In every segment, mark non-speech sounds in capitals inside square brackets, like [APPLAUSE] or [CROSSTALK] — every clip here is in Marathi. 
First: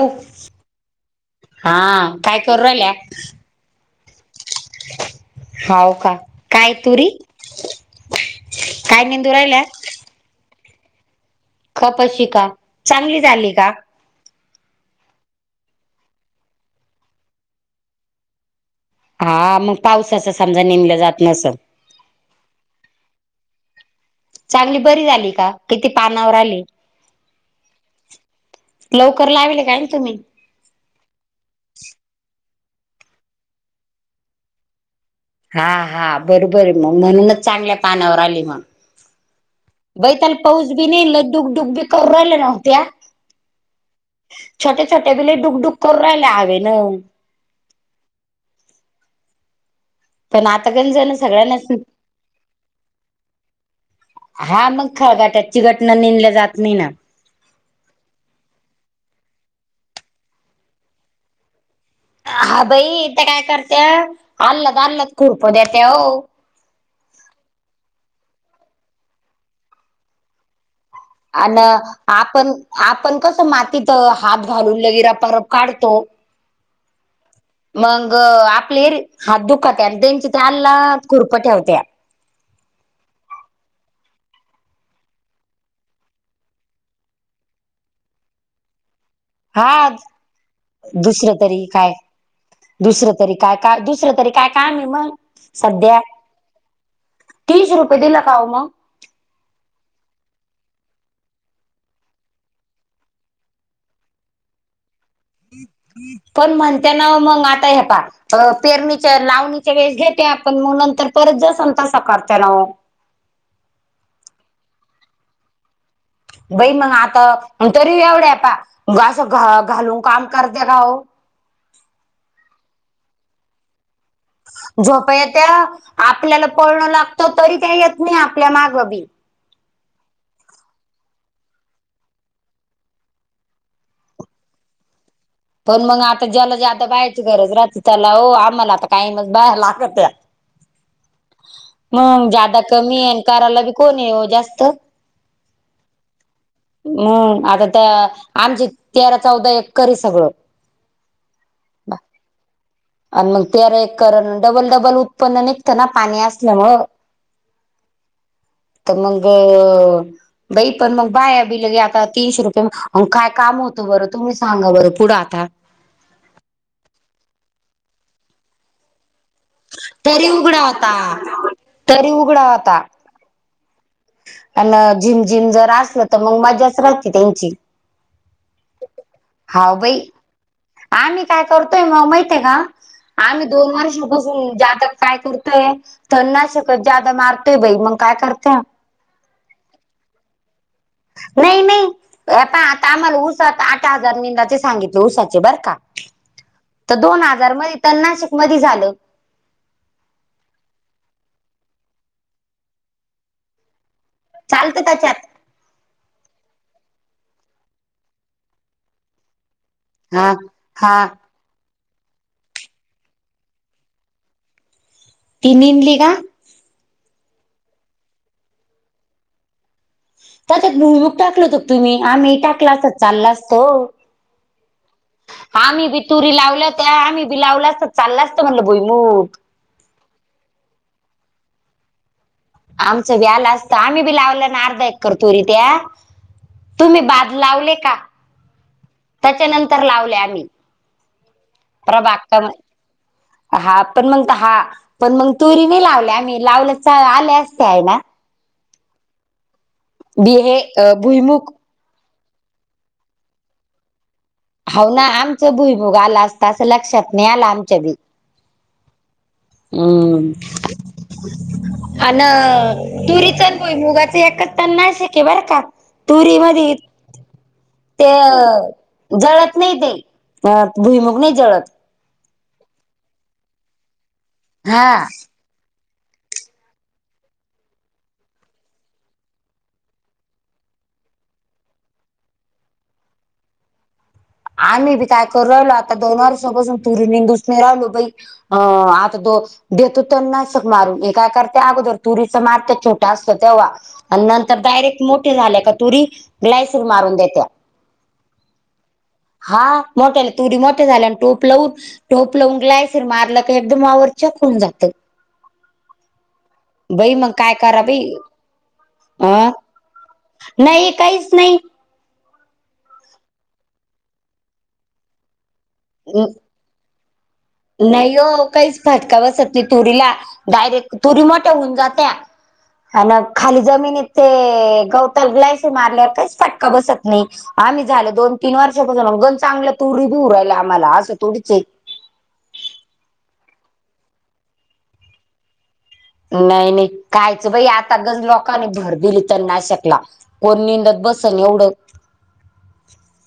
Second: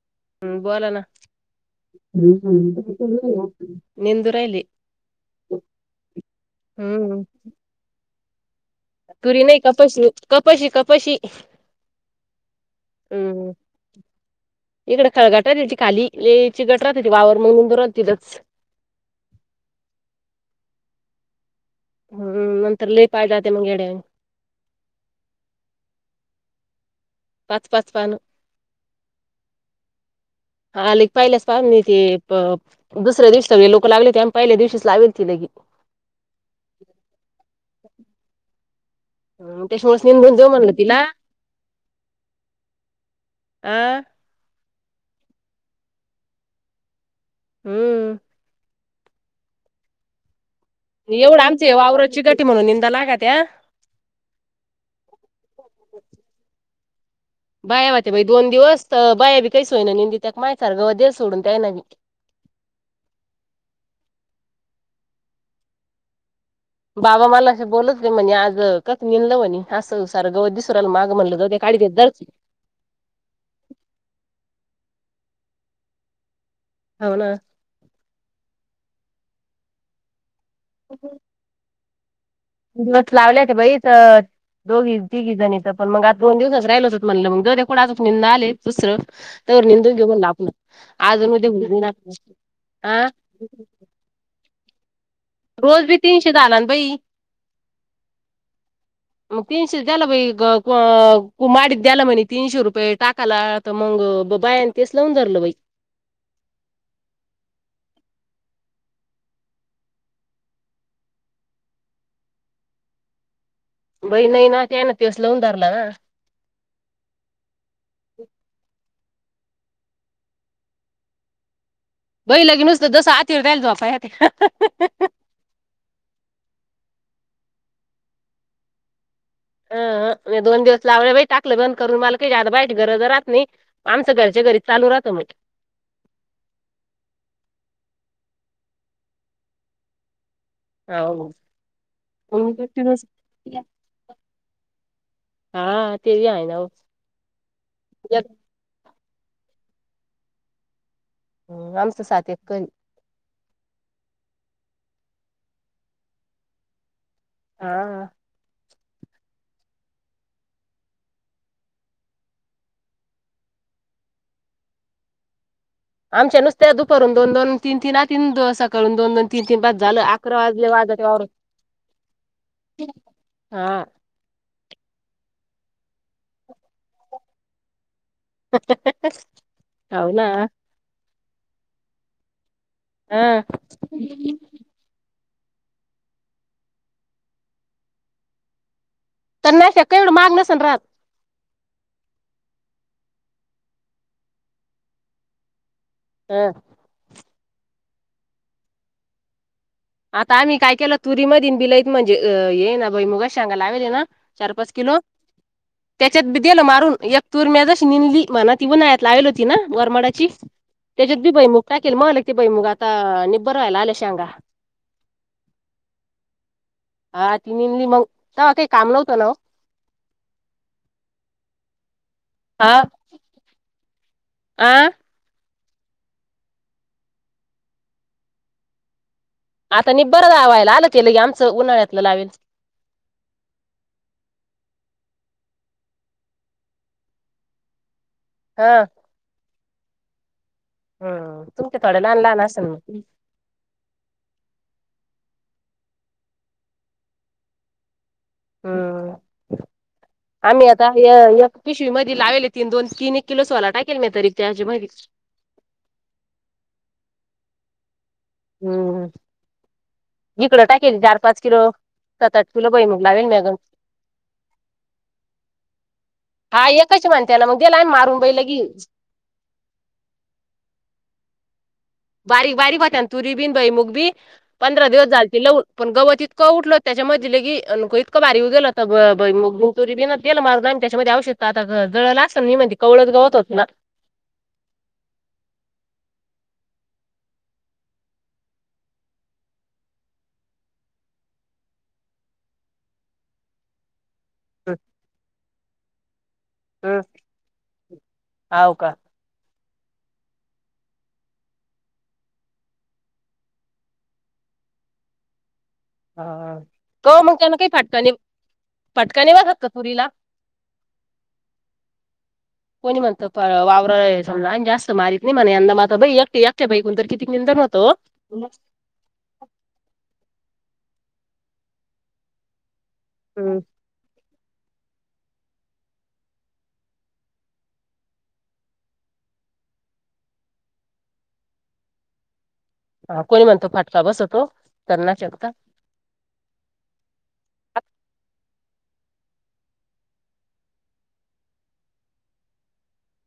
हो हम् बोला ना हा काय करू राहिल्या निंदू राहिली [UNINTELLIGIBLE] हो का काय! तुरी हम्म काय निंदू तुरी नाही राहिल्या का तशी, कपशी कपशी. कपाशी का चांगली झाली का! इकडे खळगट आहे त्याची खाली लय चीगट राहतं ते वावर मनुरच तिच. हा मग पाऊस असं समजा निनलं जात नसं! हम्म, नंतर लय पाय जातं मग येड्यावानी. चांगली बरी झाली का किती पानावर आली पाच पाच पाण लवकर लावेल काय ना तुम्ही आले की पहिल्याच पा नी ते प दुसऱ्या दिवस लोक लागले. ते पहिल्या दिवशीच लावे ती लगे हा हा बरोबर मग म्हणूनच चांगल्या पानावर आली मग.... रोनटेश्वर.... बाई त्याला पाऊस बी नाही लई डुब डुग बी करू राहिल्या नव्ह त्या.... आहं.... छोटे छोटे पिल्ले डुकडुक करू राहिले हवे नं.... हम्म.... पण आता गंज..... एवढं आमची वावराची गटी म्हणून निंदा लागत्या. हा मग खळगाट्यात चिगट नंनिनला जात नाही ना... बाया होत्या बाई दोन दिवस तर बाया बी काही सोयना नंदी त्या माय सार गवत दे सोडून त्याना मी.... हा बाई इथे काय करते आलत आलत खुरप देते. हो... बाबा मला अस बोलत गे म्हणे आज कास निललं म्हणे असं सार गवत दिसू राल मागं..... म्हणलं जाऊ दे आणं, काढी देत दर आपण, आपण कसं मातीत हात घालून लगेच रपारप काढतो.... हो ना.... मग आपले हात दुखत्यात आणि त्यांची त्या अल्ला खुरप ठेवते..... दिवस लावल्यात बाई इथं... दोघी तिघी जणीचं पण मग आज दोन दिवसच राहिलच हो म्हणलं मग द दे कोच निंद आले. दुसरं...... तर हा निदून घेऊन लापलं आजून दुसरं म तरी उलणार.... दुसऱ्या तरी.... काय काम आणि मग रोज बी सध्या, तीनशे झाला ना बाई तीनशे रुपये दिल का ओ मग...... मग तीनशे द्याला बाई, माडीत द्याला म्हनं तीनशे रुपये टाकायला..... तर मग बायांचीच लावून धरलं बघ.... पण म्हणते ना मग आता हे पहा... अ पेरणीच्या लावणीच्या वेळीस घेते आपण म्हणून तर परत जसन तसं काडतय नवं..... बई नाही ना ते ना दिवस लवून धरला ना.... बई मग आता तरी एवढ्या पा असं घा, घालून काम करत्या का ओ..... बई लगेच नुसतं जसं आतिल राहायला जाय पाय हं.... झोप त्या आपल्याला पळणं लागत तरी त्या येत नाही. आपल्या माग बी... अ दोन दिवस लावले बाई टाकलं बंद करून मला का आता बाईट घर राहात नाही.... आमचं घरच्या घरी चालू राहतं मट.. पण मग आता ज्याला जादा बाहायची गरज रात त्याला आम्हाला आता काही मग बाया लागते... [UNINTELLIGIBLE] या औ.... हो जागा कमी आहे. आणि करायला बी कोण नाही ओ जास्त.... हा ते बी आहे ना ओ हम आता तर आमचे... तेरा चौदा एकर हाय सगळं.... आमचं सात एकर आहे... आणि मग तेरा एकर डबल डबल उत्पन्न निघतं ना पाणी असल्यावर.... हा हां.... तर मगं.... बाई पण मग बाया बिलेल आता तीनशे रुपये काय काम होतो बरं. तुम्ही सांगा बरं पुढं आता..... आमच्या नुसत्या दुपारू दोन दोन तीन तीन आती... करून दोन दोन तीन तीन तास झालं तरी अकरा उघडा वाजले होता व्याजाच्या वावरात.... तरी उघडा होता हा आणि झिम झिम जर असल तर मग मजाच राहते. त्यांची... हा बाई हाव ना आम्ही काय करतोय मग माहित आहे का? हा आम्ही दोन वर्षांपासून ज्यादा..... काय करतोय, तणनाशक ज्यादा मारतोय बाई मग काय करतोय? तणनाशक नाही शक्य एवढं महाग नसल राहात.... नाही मी हे पहा आता आम्हाला ऊस आता आठ हजार नेंदाचे सांगितले ऊसाचे बरं का.... [UNINTELLIGIBLE] तर दोन हजार मध्ये तर नाशिक मधी झालं. आता आम्ही काय केलं तुरी मधी बि लाईत म्हणजे अ ये ना भुईमुगाच्या शेंगा लावेल्या ना चार पाच चालतं किलो, त्याच्यात. त्याच्यात बी देलं मारून एक तूर म्यादशी मिनली म्हणा ती उन्हाळ्यात लावली होती ना वरमाडाची हा हा. त्याच्यात बी भयमुग टाकेल म आलं की बाई म आता भरायला आल्या शेगा. इन्मिली का? हा निदली मग तवा काय काम न्हवत ना ओ. त्यात एक भुईमूग टाकलं होत का तुम्ही आम्ही टाकला असता चालला असतो ओ. आं? आम्ही बी तुरी लावल्या होत्या आम्ही बी लावलं असत चाललं असत म्हटलं भुईमूग. आता निंबार लावायला आलं केलंय आमचं उन्हाळ्यातल लावेल. आमचं बी आलं असतं आम्ही बी लावल्या ना अर्धा एकर तुरी त्यां. तुम्ही भात लावले का? हा! त्याच्यानंतर लावले आम्ही. हम्म तुमच्या थोड्या प्रभा लहान लहान असेल मग अक्का हा पण मग हा पण मग तुरी नाही लावल्या आम्ही लावल्या आल्या असत्या हाय ना? हम्म बी आम्ही आता हे य भुईमुग एक पिशवी मध्ये लावले ती दोन तीन एक किलो सोलाय टाकेल मी तरी. त्याच्या मध्ये हावं ना आमच भुईमुग आला असता असं लक्षात नाही आला आमच्या बी. हम्म! हम्म, इकडं टाकेल चार पाच किलो सात आठ किलो आणं भईमुग लावेल म्या तुरीच गण आणि भुईमुगाच एकच तणनाशक हाय बर का तुरी हा मध्ये एकच म्हणते ना मग दिला आम्ही ते मारून बाई लगी जळत नाही ते अ भुईमुग नाही जळत. बारीक बारीक होत्या तुरीन बि बहिमूक बी पंधरा हा दिवस झालते लऊन पण गवत इतकं उठल त्याच्या मधी लगी इतक भारी येऊ गेलत तरी बी ना तेला मार जाय आणि त्याच्यामध्ये आवशषध आता जळल असत मी म्हणते कवळत गवत होते ना. आम्ही बी काय करू राहिलो आता दोन वर्षा पासून तुरी निंदुसणे राहिलो बाई. ह आता तो देतो त्यांना तण नाशक मारून हे काय करते अगोदर तुरीच मारत्या छोट्या असतं तेव्हा आणि नंतर आता हम्म डायरेक्ट मोठी झाल्या का तुरी ग्लायसिर मारून देत्या. हव का? हा मोठ्याला तुरी मोठ्या झाल्या आणि टोपल लावून टोप लावून ग्लायसिर मारलं का एकदम वावर चक होऊन जातं. हा तो बाई मग म काय त्यान काही करा फटका बाई नाय का नाय फटका बसत नाय अ बसत काय तुरीला? नाही काहीच नाही. कोणी म्हणत वावर समजा आणि जास्त मारत नाही म्हणे यंदा मारता एकटे कोण तर किती नाही ओ काहीच फटका बसत नाही तुरीला डायरेक्ट तुरी मोठ्या होऊन जातिया. अन खाली हम्म. जमिनीत ते गवताला ग्लायसिर मारल्यावर काहीच फटका बसत नाही. आम्ही झालं दोन तीन वर्षापासून एकदम चांगलं तुरी बी होऊ राहिल आम्हाला असं थोडीच आहे. हा कोणी म्हणतो फाटका बसतो तण नाशकचा. नाही नाही कायच बाई आता गच लोकांनी भर दिली तर तणनाशकला. कोण निंदत बसन एवढं?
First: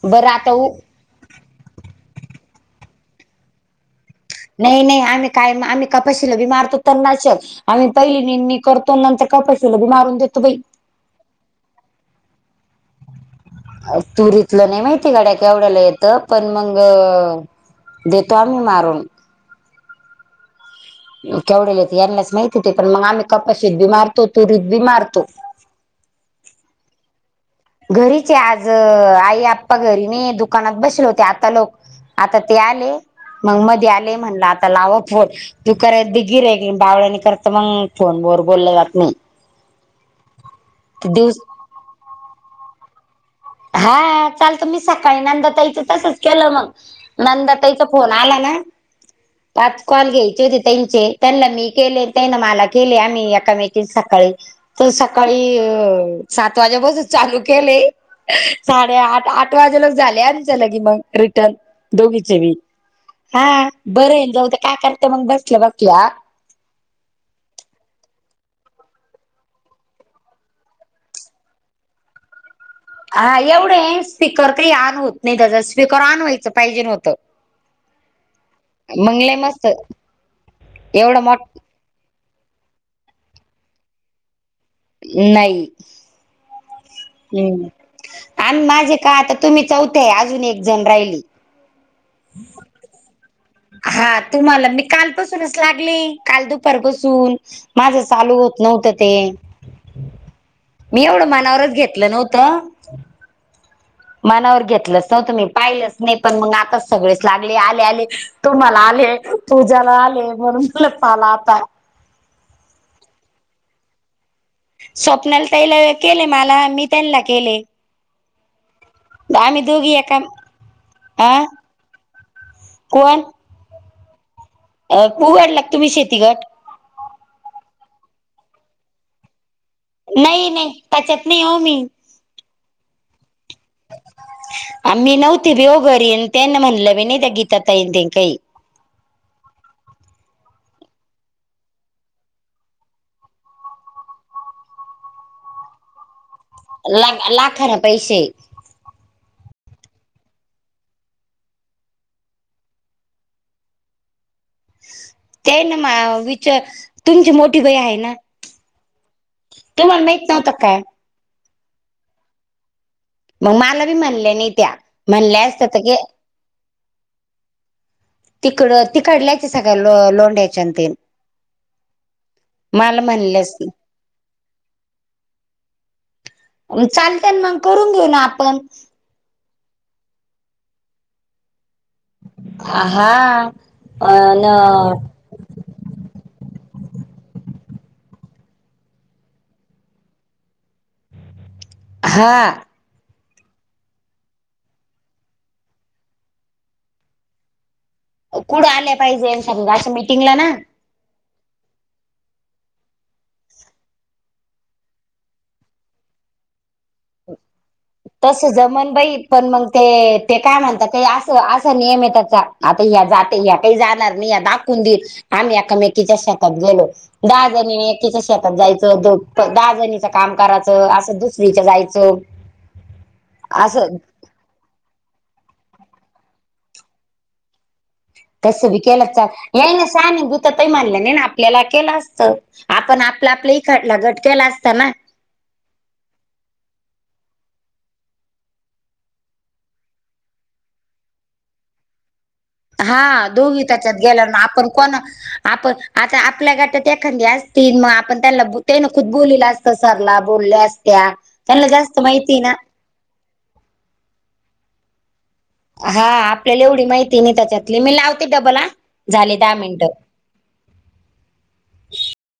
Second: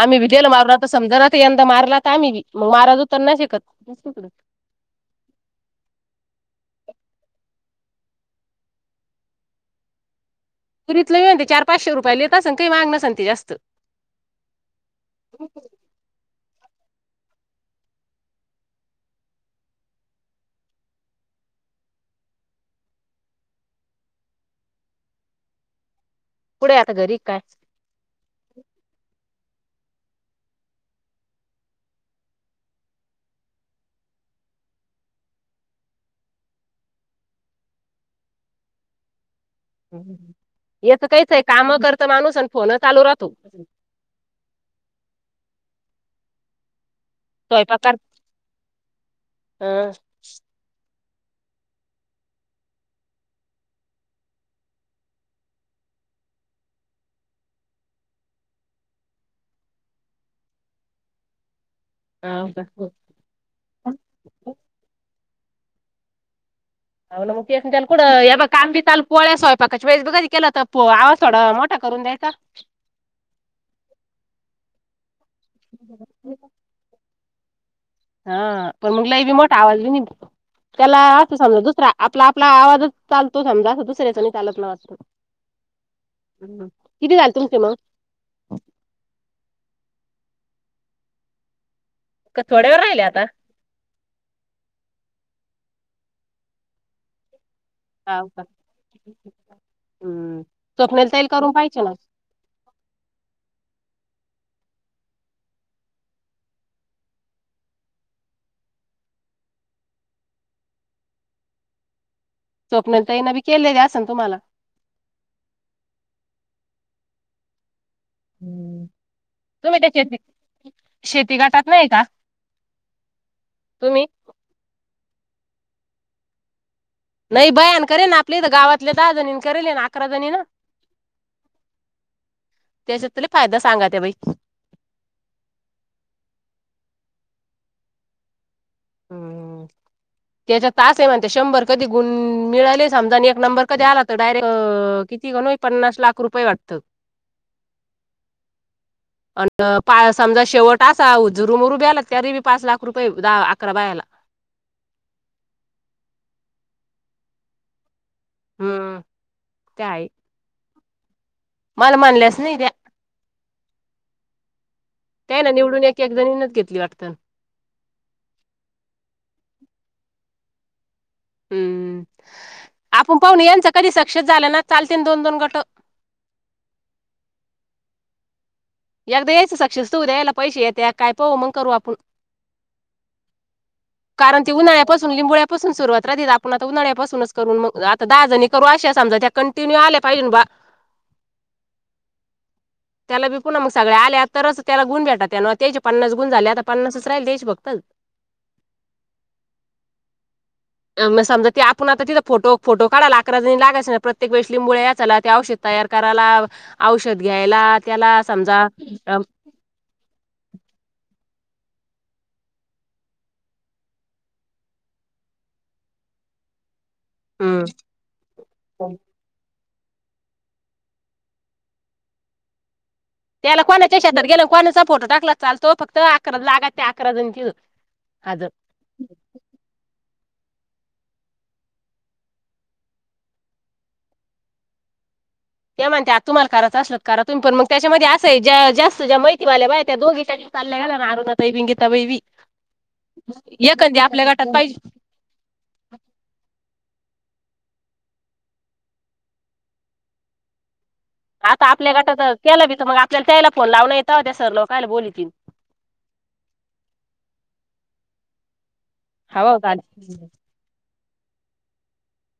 आम्ही बी बरं केलं आता उ वावरात समजा ना यंदा मारला तर आम्ही मग मारायचो तण नाशिकच. नाही नाही आम्ही काय आम्ही कपाशीला बी मारतो तन नाशक. आम्ही पहिली नेमणी करतो नंतर कपशीला बी मारून देतो बाई. तुरीतलं ते चार पाचशे ला येत असन काही महाग नसणं ते जास्त. तुरीतलं नाही माहिती गड्या केवढ्याला येतं. पण मग देतो आम्ही मारून. केवढले यांनाच माहिती पण मग आम्ही कपाशीत बी मारतो तुरीत बी मारतो. कुठे आता घरी काय. घरीचे आज आई आप्पा घरी नाही दुकानात बसले होते आता लोक आता ते आले मग मध्ये आले म्हणलं आता लाव फोन. तू करय गिर बावळनी करत मग फोन वर बोललं जात नाही. ये तर काहीच दिवस आहे काम करत माणूस आणि फोन चालू राहतू. हा चालत मी सकाळी नांदातयचं तसच केलं मग नंदा स्वयंपाक त्याचा कर फोन आला ना पाच कॉल घ्यायचे होती. त्यांचे त्यांना मी केले त्यांना मला केले आम्ही याकामेट सकाळी. तर सकाळी सात वाज्या बाासून चालू केले. साडे आठ आठ वाजे लग झालेच्या ल की मग रिटर्न. दोघीचे वी हा बरे येल जाऊद काय करते मग बसलं बसल्या. ंतेचघ काम बी ल पोळ्या सोयपाका वेस बघा केलं तर आवाज थोडा मोठा करून द्यायचा. हा एवढे स्पीकर तरी ऑन होत नाही त्याच स्पीकर ऑन व्हायचं पाहिजे नव्हतं. हा पण मग ल बी मोठा आवाज ब नितो त्याला एवढं असं मोठ समजा दुसरा आपला आपला आवाजच चालतो समजा असं दुसऱ्याचा चालत नाही वाटत. नाही. हम्. हम्म आणि माझे का आता तुम्ही चौथेय अजून एक जण राहिली कठवड्यावर राहिले आता. हा तुम्हाला मी कालपासूनच लागले काल दुपारपसून. माझं हाव चालू का? होत नव्हतं ते हम्म मी स्वप्नेल ताईला एवढं करून मनावरच पाहिजे ना घेतलं नव्हतं. मनावर घेतलंच नव्हत मी पाहिलंच नाही पण मग आताच सगळेच लागले आले आले. तू मला आले तूज्याला आले म्हणून तु लपपाला आता. स्वप्नालीतईनाी केलेले असे ना तुम्हाला. स्वप्नाला ताईला त्याला केले मला मी त्यांना केले. हम्म. आम्ही तुम्ही त्या दोघी शेती एकात आ. शेती गटात नाही का कोण. तुम्ही. उघडला का तुम्ही शेतीगट नाही बयान करे ना आपले तर गावातल्या दहाजणी करेल मग नाही नाही त्याच्यात नाही हो मी. त्याच्यात तरी फायदा सांगा त्या बाई. आम्ही नव्हती बेवघरी आणि त्यांना म्हणलं भ नाही त्या गीता ताईन ते काही. [INAUDIBLE] त्याच्या तास आहे म्हणत शंभर कधी गुण मिळाले समजा आणि एक नंबर कधी आला तर डायरेक्ट. तीनो पन्नास लाख रुपये वाटतं ला लाखर पैसे. अ पा समजा शेवट असा उ जरुमरू ब्याला त्यारी बी पाच लाख रुपये द अकरा बायाला. ते ना म विच तुमची मोठी भाई आहे ना. हम्म ते तू म्हण आहे मात नव्हत काय. मला म्हनल्यास नाही त्या मग मला बी म्हणलं नाही त्या. त्या म्हणल्या ना असत तर निवडून की एक एक जणीच घेतली वाटतल. तिकड तिकडल्यायच सगळ्या ल लोंड्यायच्या तेन. हम्म आपण पाहन म्हणल्यास की यांचं कधी सक्सेस झालं ना चालते ना दोन दोन गट. चालत मग करून घेऊ ना आपण. यगद्या याचं सक्षिस तू उदयाला पैसे येते काय पो मग करू आपण हा आ न. पसून सुरुवात रादे आपण आता उन्हाळ्यापासूनच करून म आता दहा जणी करू अशा समजा त्या कंटिन्यू आल्या पाहिजेन बा. हा. त्यालाबी पूना म सगळ्या आल्या तरच त्याला गुण भेटात त्याना तेचे पन्नास गुण झाले आता पन्नासच राहिले तेचे बग तल. कुठं आल्या पाहिजे समजा आसं मिटिंगला ना? आनं म समजा ते आपण आता तिथं फोटो फोटो काढाला आकराजणी लागसं ना प्रत्येक वेळीस लिंबोळ्या चला ते औशध तयार करायला, औषध घ्यायला. त्याला तसं समजा जमनबाई अं पण मंग. ते ते काय म्हणताते आस आसा नियम आहे त्याचा आता ह्या जाते ह्या काही जाणार मी या दाखवून देईल. आम्ही एकामेकीच्या शेतात गेलो दहा हम्म जणीनी एकीच्या शेतात जायचं जोड. दहा जणीच काम करायचं असं दुसरीच जायचं. त्याला असं कोनाच्या शेतात गेल्याव कोणाचा फोटो टाकला चालतो फक्त आकरा लागा त्या अकरा जण किहो. तसं बी केलं चाल नाई ना साने भूता ताई म्हणाल्या नाय ना आपल्याला केला आसतं. आपण आपलं आपलंही खाटला गट केला असत ना. ते म्हनत्यात तुम्हालं कराचं आसल करा तुमी पण मग त्याच्यामध्ये आसं आहे ज्या जास्त ज्या माहिती वाल्या बाया त्या दोघीतरी. चालल्या गला आरुना ताई विंगिता वैवी. हां दोघी त्याच्यात गेल्या ना आपन पाहिजे कोना आपण आता आपल्या गटात एखांदी आसती म आपण त्यानला बो ते न खुद बोललेलं असतं सरला बोलल्या आस त्या. आता आपल्या गटाचं केला भी त म आपल्याला त्यायला फोन लावलं येता त्या सरलं कयाला बोलली तिनं. हा आपल्याला एवढी माहिती नाही त्याच्यातली मी लावते डबला. हाव काय नाय.